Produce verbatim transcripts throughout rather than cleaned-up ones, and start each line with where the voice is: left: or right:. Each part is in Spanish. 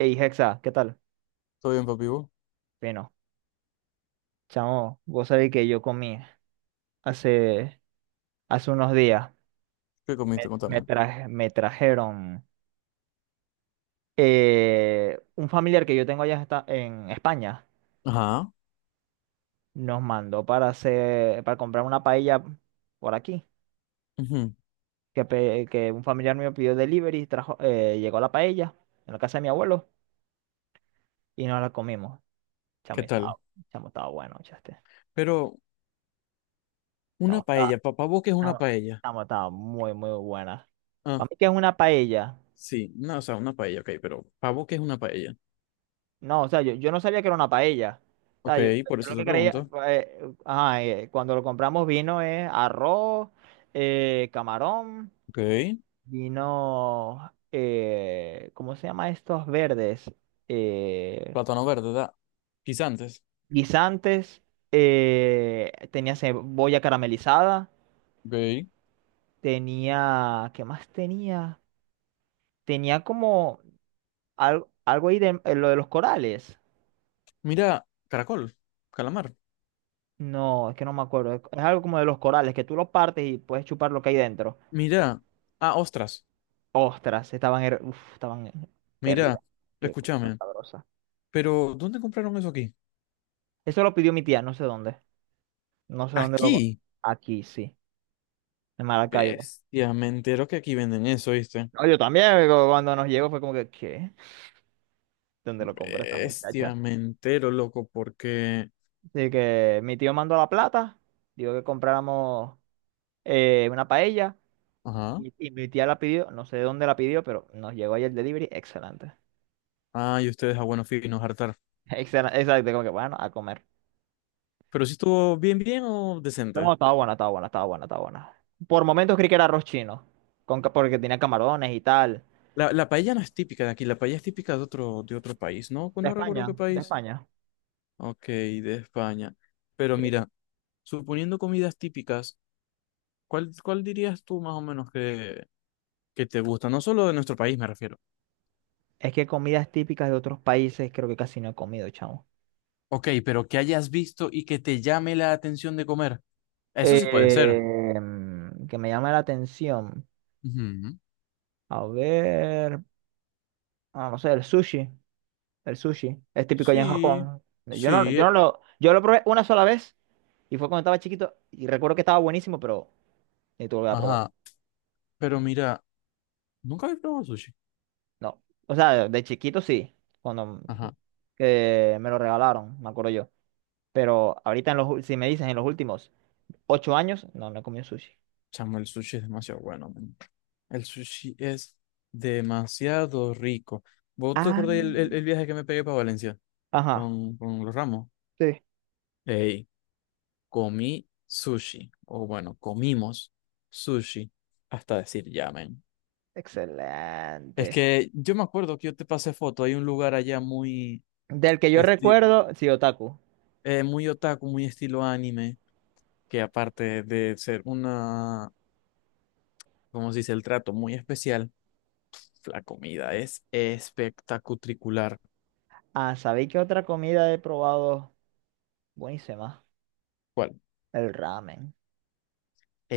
right: Ey, Hexa, ¿qué tal?
left: ¿Todo bien, papi? ¿Vos?
right: Bueno, chamo, vos sabés que yo comí hace, hace unos días.
left: ¿Qué
right: Me,
left: comiste?
right: me,
left: Contame.
right: traje- me trajeron eh, un familiar que yo tengo allá está en España.
left: Ajá.
right: Nos mandó para hacer, para comprar una paella por aquí.
left: Ujú.
right: Que, pe- que un familiar mío pidió delivery, trajo, eh, llegó la paella en la casa de mi abuelo y nos la comimos. Chamo,
left: ¿Qué
right: y estaba,
left: tal?
right: chamo, estaba bueno, chaste.
left: Pero una
right: Chamo, estaba,
left: paella, pa- ¿pa' vos qué es una
right: chamo,
left: paella?
right: chamo, estaba muy, muy buena.
left: Ah,
right: Para mí que es una paella.
left: sí, no, o sea, una paella, ok, pero ¿pa' vos qué es una paella?
right: No, o sea, yo, yo no sabía que era una paella. O sea,
left: Ok,
right: yo, yo
left: por eso
right: lo que
left: te
right: creía,
left: pregunto.
right: eh, ajá, eh, cuando lo compramos vino es arroz, eh, camarón,
left: Ok,
right: vino, eh, ¿cómo se llama estos verdes? Eh,
left: plátano verde, da. Guisantes.
right: guisantes, eh, tenía cebolla caramelizada,
left: Ok.
right: tenía, ¿qué más tenía? Tenía como algo algo ahí de eh, lo de los corales.
left: Mira, caracol, calamar.
right: No, es que no me acuerdo. Es es algo como de los corales, que tú los partes y puedes chupar lo que hay dentro.
left: Mira, ah, ostras.
right: Ostras, estaban, her- uf, estaban hervidas.
left: Mira,
right: Qué cosa tan
left: escúchame,
right: sabrosa.
left: pero ¿dónde compraron eso aquí?
right: Eso lo pidió mi tía, no sé dónde. No sé dónde lo...
left: Aquí.
right: Aquí, sí, en Maracaibo.
left: Bestia, me entero que aquí venden eso, ¿viste?
right: No, yo también, cu- cuando nos llegó fue como que, ¿qué? ¿Dónde lo compró esta muchacha?
left: Bestia, me entero, loco, porque
right: Así que mi tío mandó la plata, dijo que compráramos eh, una paella
left: ajá.
right: y, y mi tía la pidió, no sé de dónde la pidió, pero nos llegó ahí el delivery, excelente.
left: Ah, y ustedes a buenos finos, hartar.
right: Excel- Exacto, como que bueno, a comer.
left: Pero si estuvo bien, bien o
right: No,
left: decente.
right: estaba buena, estaba buena, estaba buena, estaba buena. Por momentos creí que era arroz chino, con, ca- porque tenía camarones y tal.
left: La, la paella no es típica de aquí, la paella es típica de otro, de otro país, ¿no?
right: De
left: No recuerdo
right: España,
left: qué
right: de
left: país.
right: España.
left: Ok, de España. Pero
right: Sí, sí.
left: mira, suponiendo comidas típicas, ¿cuál, cuál dirías tú más o menos que, que te gusta? No solo de nuestro país, me refiero.
right: Es que comidas típicas de otros países creo que casi no he comido, chamo.
left: Ok, pero que hayas visto y que te llame la atención de comer. Eso sí puede
right: Eh,
left: ser.
right: mm, que me llama la atención.
left: Ujú.
right: A ver, ah, no sé, el sushi. El sushi es típico allá en
left: Sí,
right: Japón. Yo no,
left: sí.
right: yo
left: eh,
right: no lo, yo lo probé una sola vez y fue cuando estaba chiquito y recuerdo que estaba buenísimo, pero necesito volver a probarlo.
left: Ajá. Pero mira, nunca he probado sushi.
right: No. O sea, de chiquito sí, cuando
left: Ajá.
right: que me lo regalaron, me acuerdo yo. Pero ahorita, en los, ul- si me dices en los últimos ocho años, no, no he comido sushi.
left: Chamo, el sushi es demasiado bueno, man. El sushi es demasiado rico. ¿Vos te
right: Ah,
left: acordás el, el- el viaje que me pegué para Valencia
right: ajá,
left: con, con los Ramos?
right: sí.
left: Ey, comí sushi. O bueno, comimos sushi. Hasta decir ya, man. Es
right: Excelente.
left: que yo me acuerdo que yo te pasé foto. Hay un lugar allá muy,
right: Del que yo
left: esti-
right: recuerdo, sí, otaku.
left: eh, muy otaku, muy estilo anime. Que aparte de ser una, ¿cómo se dice? El trato muy especial. La comida es espectacular.
right: Ah, ¿sabéis qué otra comida he probado? Buenísima.
left: ¿Cuál?
right: El ramen.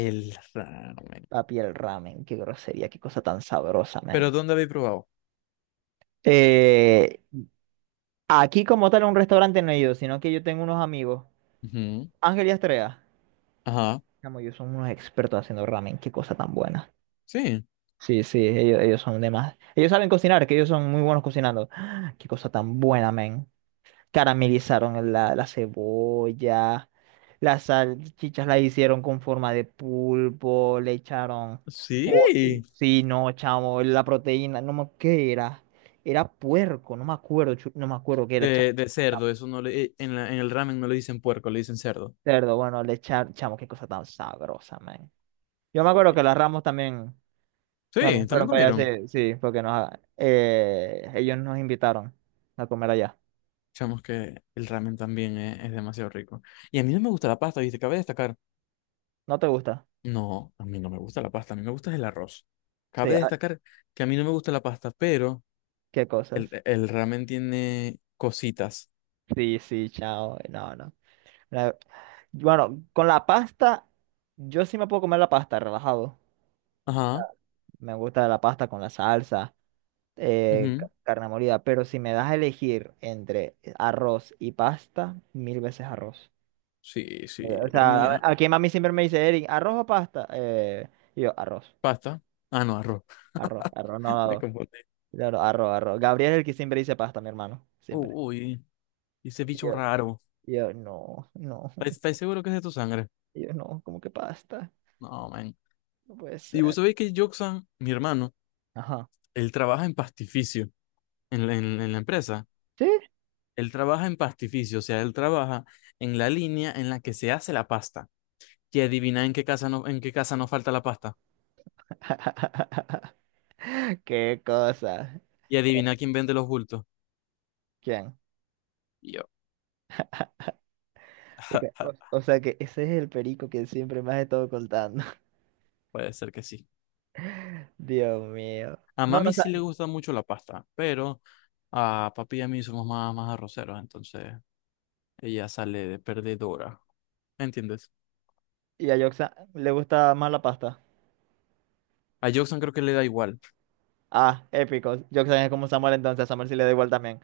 left: El ramen.
right: Papi, el ramen. Qué grosería, qué cosa tan sabrosa,
left: ¿Pero
right: man.
left: dónde habéis probado?
right: Eh, aquí como tal un restaurante no he ido, sino que yo tengo unos amigos.
left: Ujú.
right: Ángel y Estrella.
left: Ajá.
right: Chamo, ellos son unos expertos haciendo ramen, qué cosa tan buena.
left: Sí.
right: Sí, sí, ellos, ellos son de más. Ellos saben cocinar, que ellos son muy buenos cocinando. Qué cosa tan buena, men. Caramelizaron la, la cebolla, las salchichas la hicieron con forma de pulpo, le echaron... po-
left: Sí.
right: Sí, no, chamo, la proteína, no me... ¿Qué era? Era puerco, no me acuerdo, chu- no me acuerdo qué era, chamo.
left: De, de cerdo, eso no le, eh, en la- en el ramen no le dicen puerco, le dicen cerdo.
right: Cerdo, bueno, le echaron, chamo, qué cosa tan sabrosa, men. Yo me acuerdo que
left: Sí,
right: las Ramos también...
left: sí,
right: También
left: también
right: fueron para allá,
left: comieron.
right: sí, sí, porque nos, ah, eh, ellos nos invitaron a comer allá.
left: Chamos que el ramen también es, es demasiado rico. Y a mí no me gusta la pasta, ¿viste? Cabe destacar.
right: ¿No te gusta?
left: No, a mí no me gusta la pasta, a mí me gusta el arroz.
right: Sí,
left: Cabe
right: ah,
left: destacar que a mí no me gusta la pasta, pero
right: qué
left: el,
right: cosas.
left: el ramen tiene cositas.
right: Sí, sí, chao. No, no. La- bueno, con la pasta, yo sí me puedo comer la pasta, relajado.
left: Ajá.
right: Me gusta la pasta con la salsa, eh, ca-
left: Ujú.
right: carne molida, pero si me das a elegir entre arroz y pasta, mil veces arroz.
left: Sí,
right: Eh,
left: sí,
right: O
left: a
right: sea,
left: mí,
right: a-
left: a,
right: aquí mami siempre me dice, Eric, ¿arroz o pasta? Eh, y yo, arroz,
left: pasta. Ah, no, arroz.
right: arroz, arroz, no, no.
left: Me
right: no".
left: confundí.
right: Claro, arro, arro. Gabriel es el que siempre dice pasta, mi hermano. Siempre.
left: Uy, ese
right: Y
left: bicho
right: Yo,
left: raro.
right: y yo, no, no.
left: ¿Estáis estáis seguro que es de tu sangre?
right: Y yo, no, ¿cómo que pasta?
left: No, man.
right: No puede
left: Y vos
right: ser.
left: sabéis que Joxan, mi hermano,
right: Ajá.
left: él trabaja en pastificio, en la, en, en la empresa.
right: ¿Sí?
left: Él trabaja en pastificio, o sea, él trabaja en la línea en la que se hace la pasta. Y adivina en qué casa no, en qué casa no falta la pasta.
right: Qué cosa.
left: Y adivina quién vende los bultos.
right: ¿Quién?
left: Y yo,
right: Y que- O,
left: ja,
right: o sea que ese es el perico que siempre me has estado contando.
left: puede ser que sí.
right: Dios mío.
left: A
right: No, no,
left: mami
right: sa-
left: sí le gusta mucho la pasta, pero a papi y a mí somos más, más arroceros, entonces. Ella sale de perdedora. ¿Entiendes?
right: y a Yoxa le gusta más la pasta.
left: A Jackson creo que le da igual.
right: Ah, épico. Yoxa es como Samuel entonces. A Samuel sí le da igual también.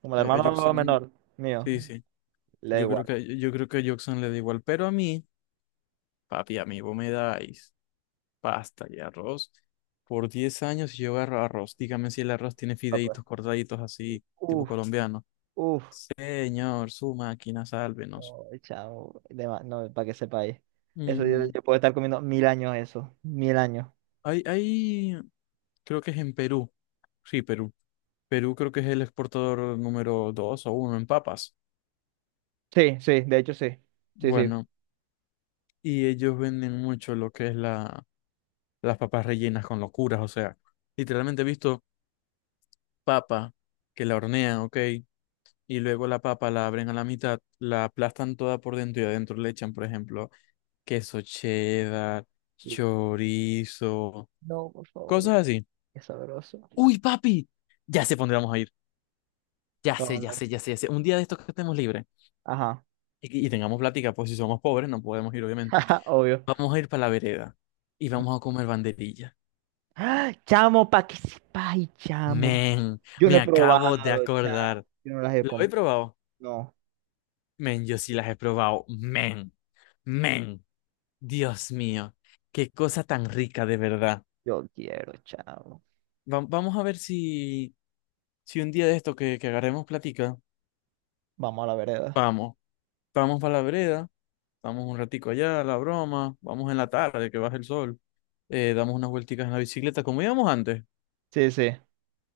right: Como el
left: A, a
right: hermano
left: Jackson,
right: menor mío,
left: sí, sí.
right: le da
left: Yo creo
right: igual.
left: que, yo creo que a Jackson le da igual. Pero a mí, papi, a mí vos me dais pasta y arroz por diez años y yo agarro arroz. Dígame si el arroz tiene
right: Ah, pues.
left: fideitos cortaditos así, tipo
right: Uf,
left: colombiano.
right: uf.
left: Señor, su máquina, sálvenos.
right: No, chao, de ma- no, para que sepáis. Eso yo,
left: Mm,
right: yo puedo estar comiendo mil años eso, mil años.
left: hay, hay, creo que es en Perú. Sí, Perú. Perú creo que es el exportador número dos o uno en papas.
right: Sí, sí, de hecho sí, sí, sí.
left: Bueno. Y ellos venden mucho lo que es la, las papas rellenas con locuras, o sea, literalmente he visto papa que la hornean, ¿ok? Y luego la papa la abren a la mitad, la aplastan toda por dentro y adentro le echan, por ejemplo, queso cheddar, chorizo,
right: No, por favor,
left: cosas así.
right: qué sabroso.
left: ¡Uy, papi! Ya sé por dónde vamos a ir. Ya sé, ya
right: Ponlo.
left: sé, ya sé, ya sé. Un día de estos que estemos libres
right: Ajá,
left: y, y tengamos plática, pues si somos pobres no podemos ir, obviamente.
right: obvio.
left: Vamos a ir para la vereda y vamos a comer banderilla.
right: ¡Ah! Chamo, para que sepáis, chamo.
left: Men,
right: Yo no
left: me
right: he
left: acabo de
right: probado, chamo.
left: acordar.
right: Yo no las he
left: ¿Lo he
right: comido.
left: probado?
right: No,
left: Men, yo sí las he probado. Men, men, Dios mío, qué cosa tan rica de verdad.
right: yo quiero, chamo.
left: Va- vamos a ver si, si un día de esto que, que agarremos platica,
right: Vamos a la vereda.
left: vamos, vamos para la vereda, vamos un ratico allá, la broma, vamos en la tarde que baja el sol, eh, damos unas vuelticas en la bicicleta, como íbamos antes,
right: Sí, sí.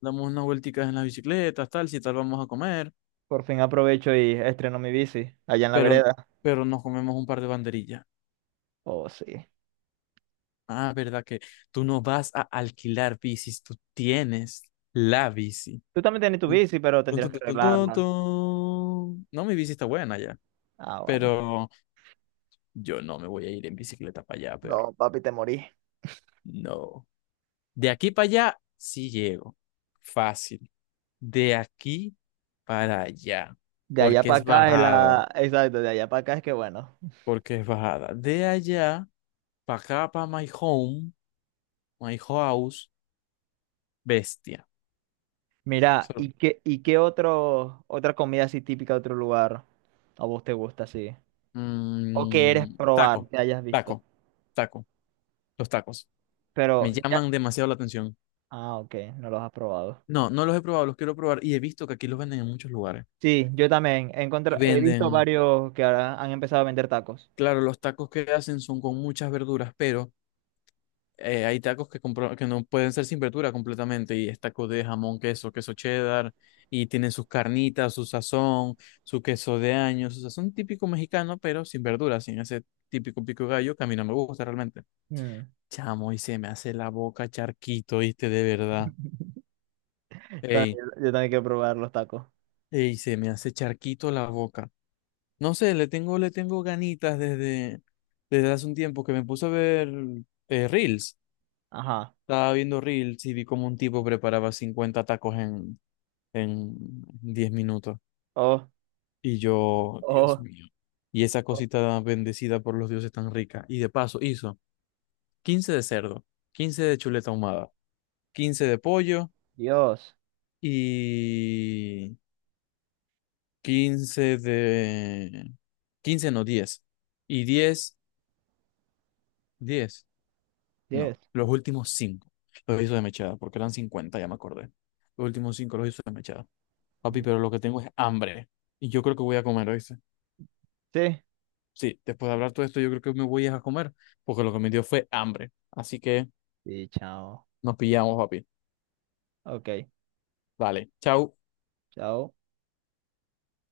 left: damos unas vuelticas en las bicicletas, tal, si tal vamos a comer,
right: Por fin aprovecho y estreno mi bici allá en la
left: pero,
right: vereda.
left: pero nos comemos un par de banderillas.
right: Oh, sí.
left: Ah, verdad que tú no vas a alquilar bicis, tú tienes la bici.
right: Tú también tienes tu bici, pero
left: Tun, tun,
right: tendrías que
left: tun, tun, tun,
right: arreglarla.
left: tun. No, mi bici está buena ya,
right: Ah, bueno.
left: pero yo no me voy a ir en bicicleta para allá,
right: No,
left: pero
right: papi, te morí.
left: no. De aquí para allá sí llego, fácil. De aquí para allá,
right: De allá
left: porque
right: para
left: es
right: acá es
left: bajada,
right: la... Exacto, de allá para acá es que bueno.
left: porque es bajada. De allá para acá, para my home, my house, bestia.
right: Mira, ¿y qué, y qué otro, otra comida así típica de otro lugar a vos te gusta así? ¿O que eres
left: Mm,
right: probar
left: taco,
right: que hayas visto?
left: taco, taco, los tacos.
right: Pero
left: Me
right: ya...
left: llaman demasiado la atención.
right: Ah, ok, no los has probado.
left: No, no los he probado, los quiero probar y he visto que aquí los venden en muchos lugares.
right: Sí, yo también he,
left: Y
right: encontrado, he visto
left: venden,
right: varios que ahora han empezado a vender tacos.
left: claro, los tacos que hacen son con muchas verduras, pero eh, hay tacos que, compro- que no pueden ser sin verdura completamente y es taco de jamón, queso, queso cheddar y tienen sus carnitas, su sazón, su queso de año, su sazón típico mexicano, pero sin verduras, sin ese típico pico de gallo que a mí no me gusta realmente.
right: Mm,
left: Chamo, y se me hace la boca charquito, ¿viste? De verdad. Ey,
right: también- yo también quiero probar los tacos.
left: ey, se me hace charquito la boca. No sé, le tengo, le tengo ganitas desde, desde hace un tiempo que me puse a ver eh, Reels.
right: Ajá.
left: Estaba viendo Reels y vi como un tipo preparaba cincuenta tacos en, en diez minutos.
right: Oh,
left: Y yo, Dios
right: oh,
left: mío. Y esa
right: oh,
left: cosita bendecida por los dioses tan rica. Y de paso hizo quince de cerdo, quince de chuleta ahumada, quince de pollo
right: Dios.
left: y... quince de... quince no, diez. Y diez, diez
right: Yes.
left: no, los últimos cinco los hizo de mechada, porque eran cincuenta ya me acordé. Los últimos cinco los hizo de mechada. Papi,
right: Mm,
left: pero lo que tengo es hambre. Y yo creo que voy a comer, ¿oíste?
right: sí.
left: Sí, después de hablar todo esto, yo creo que me voy a comer, porque lo que me dio fue hambre. Así que
right: Sí, chao.
left: nos pillamos, papi.
right: Ok,
left: Dale, chau.
right: chao.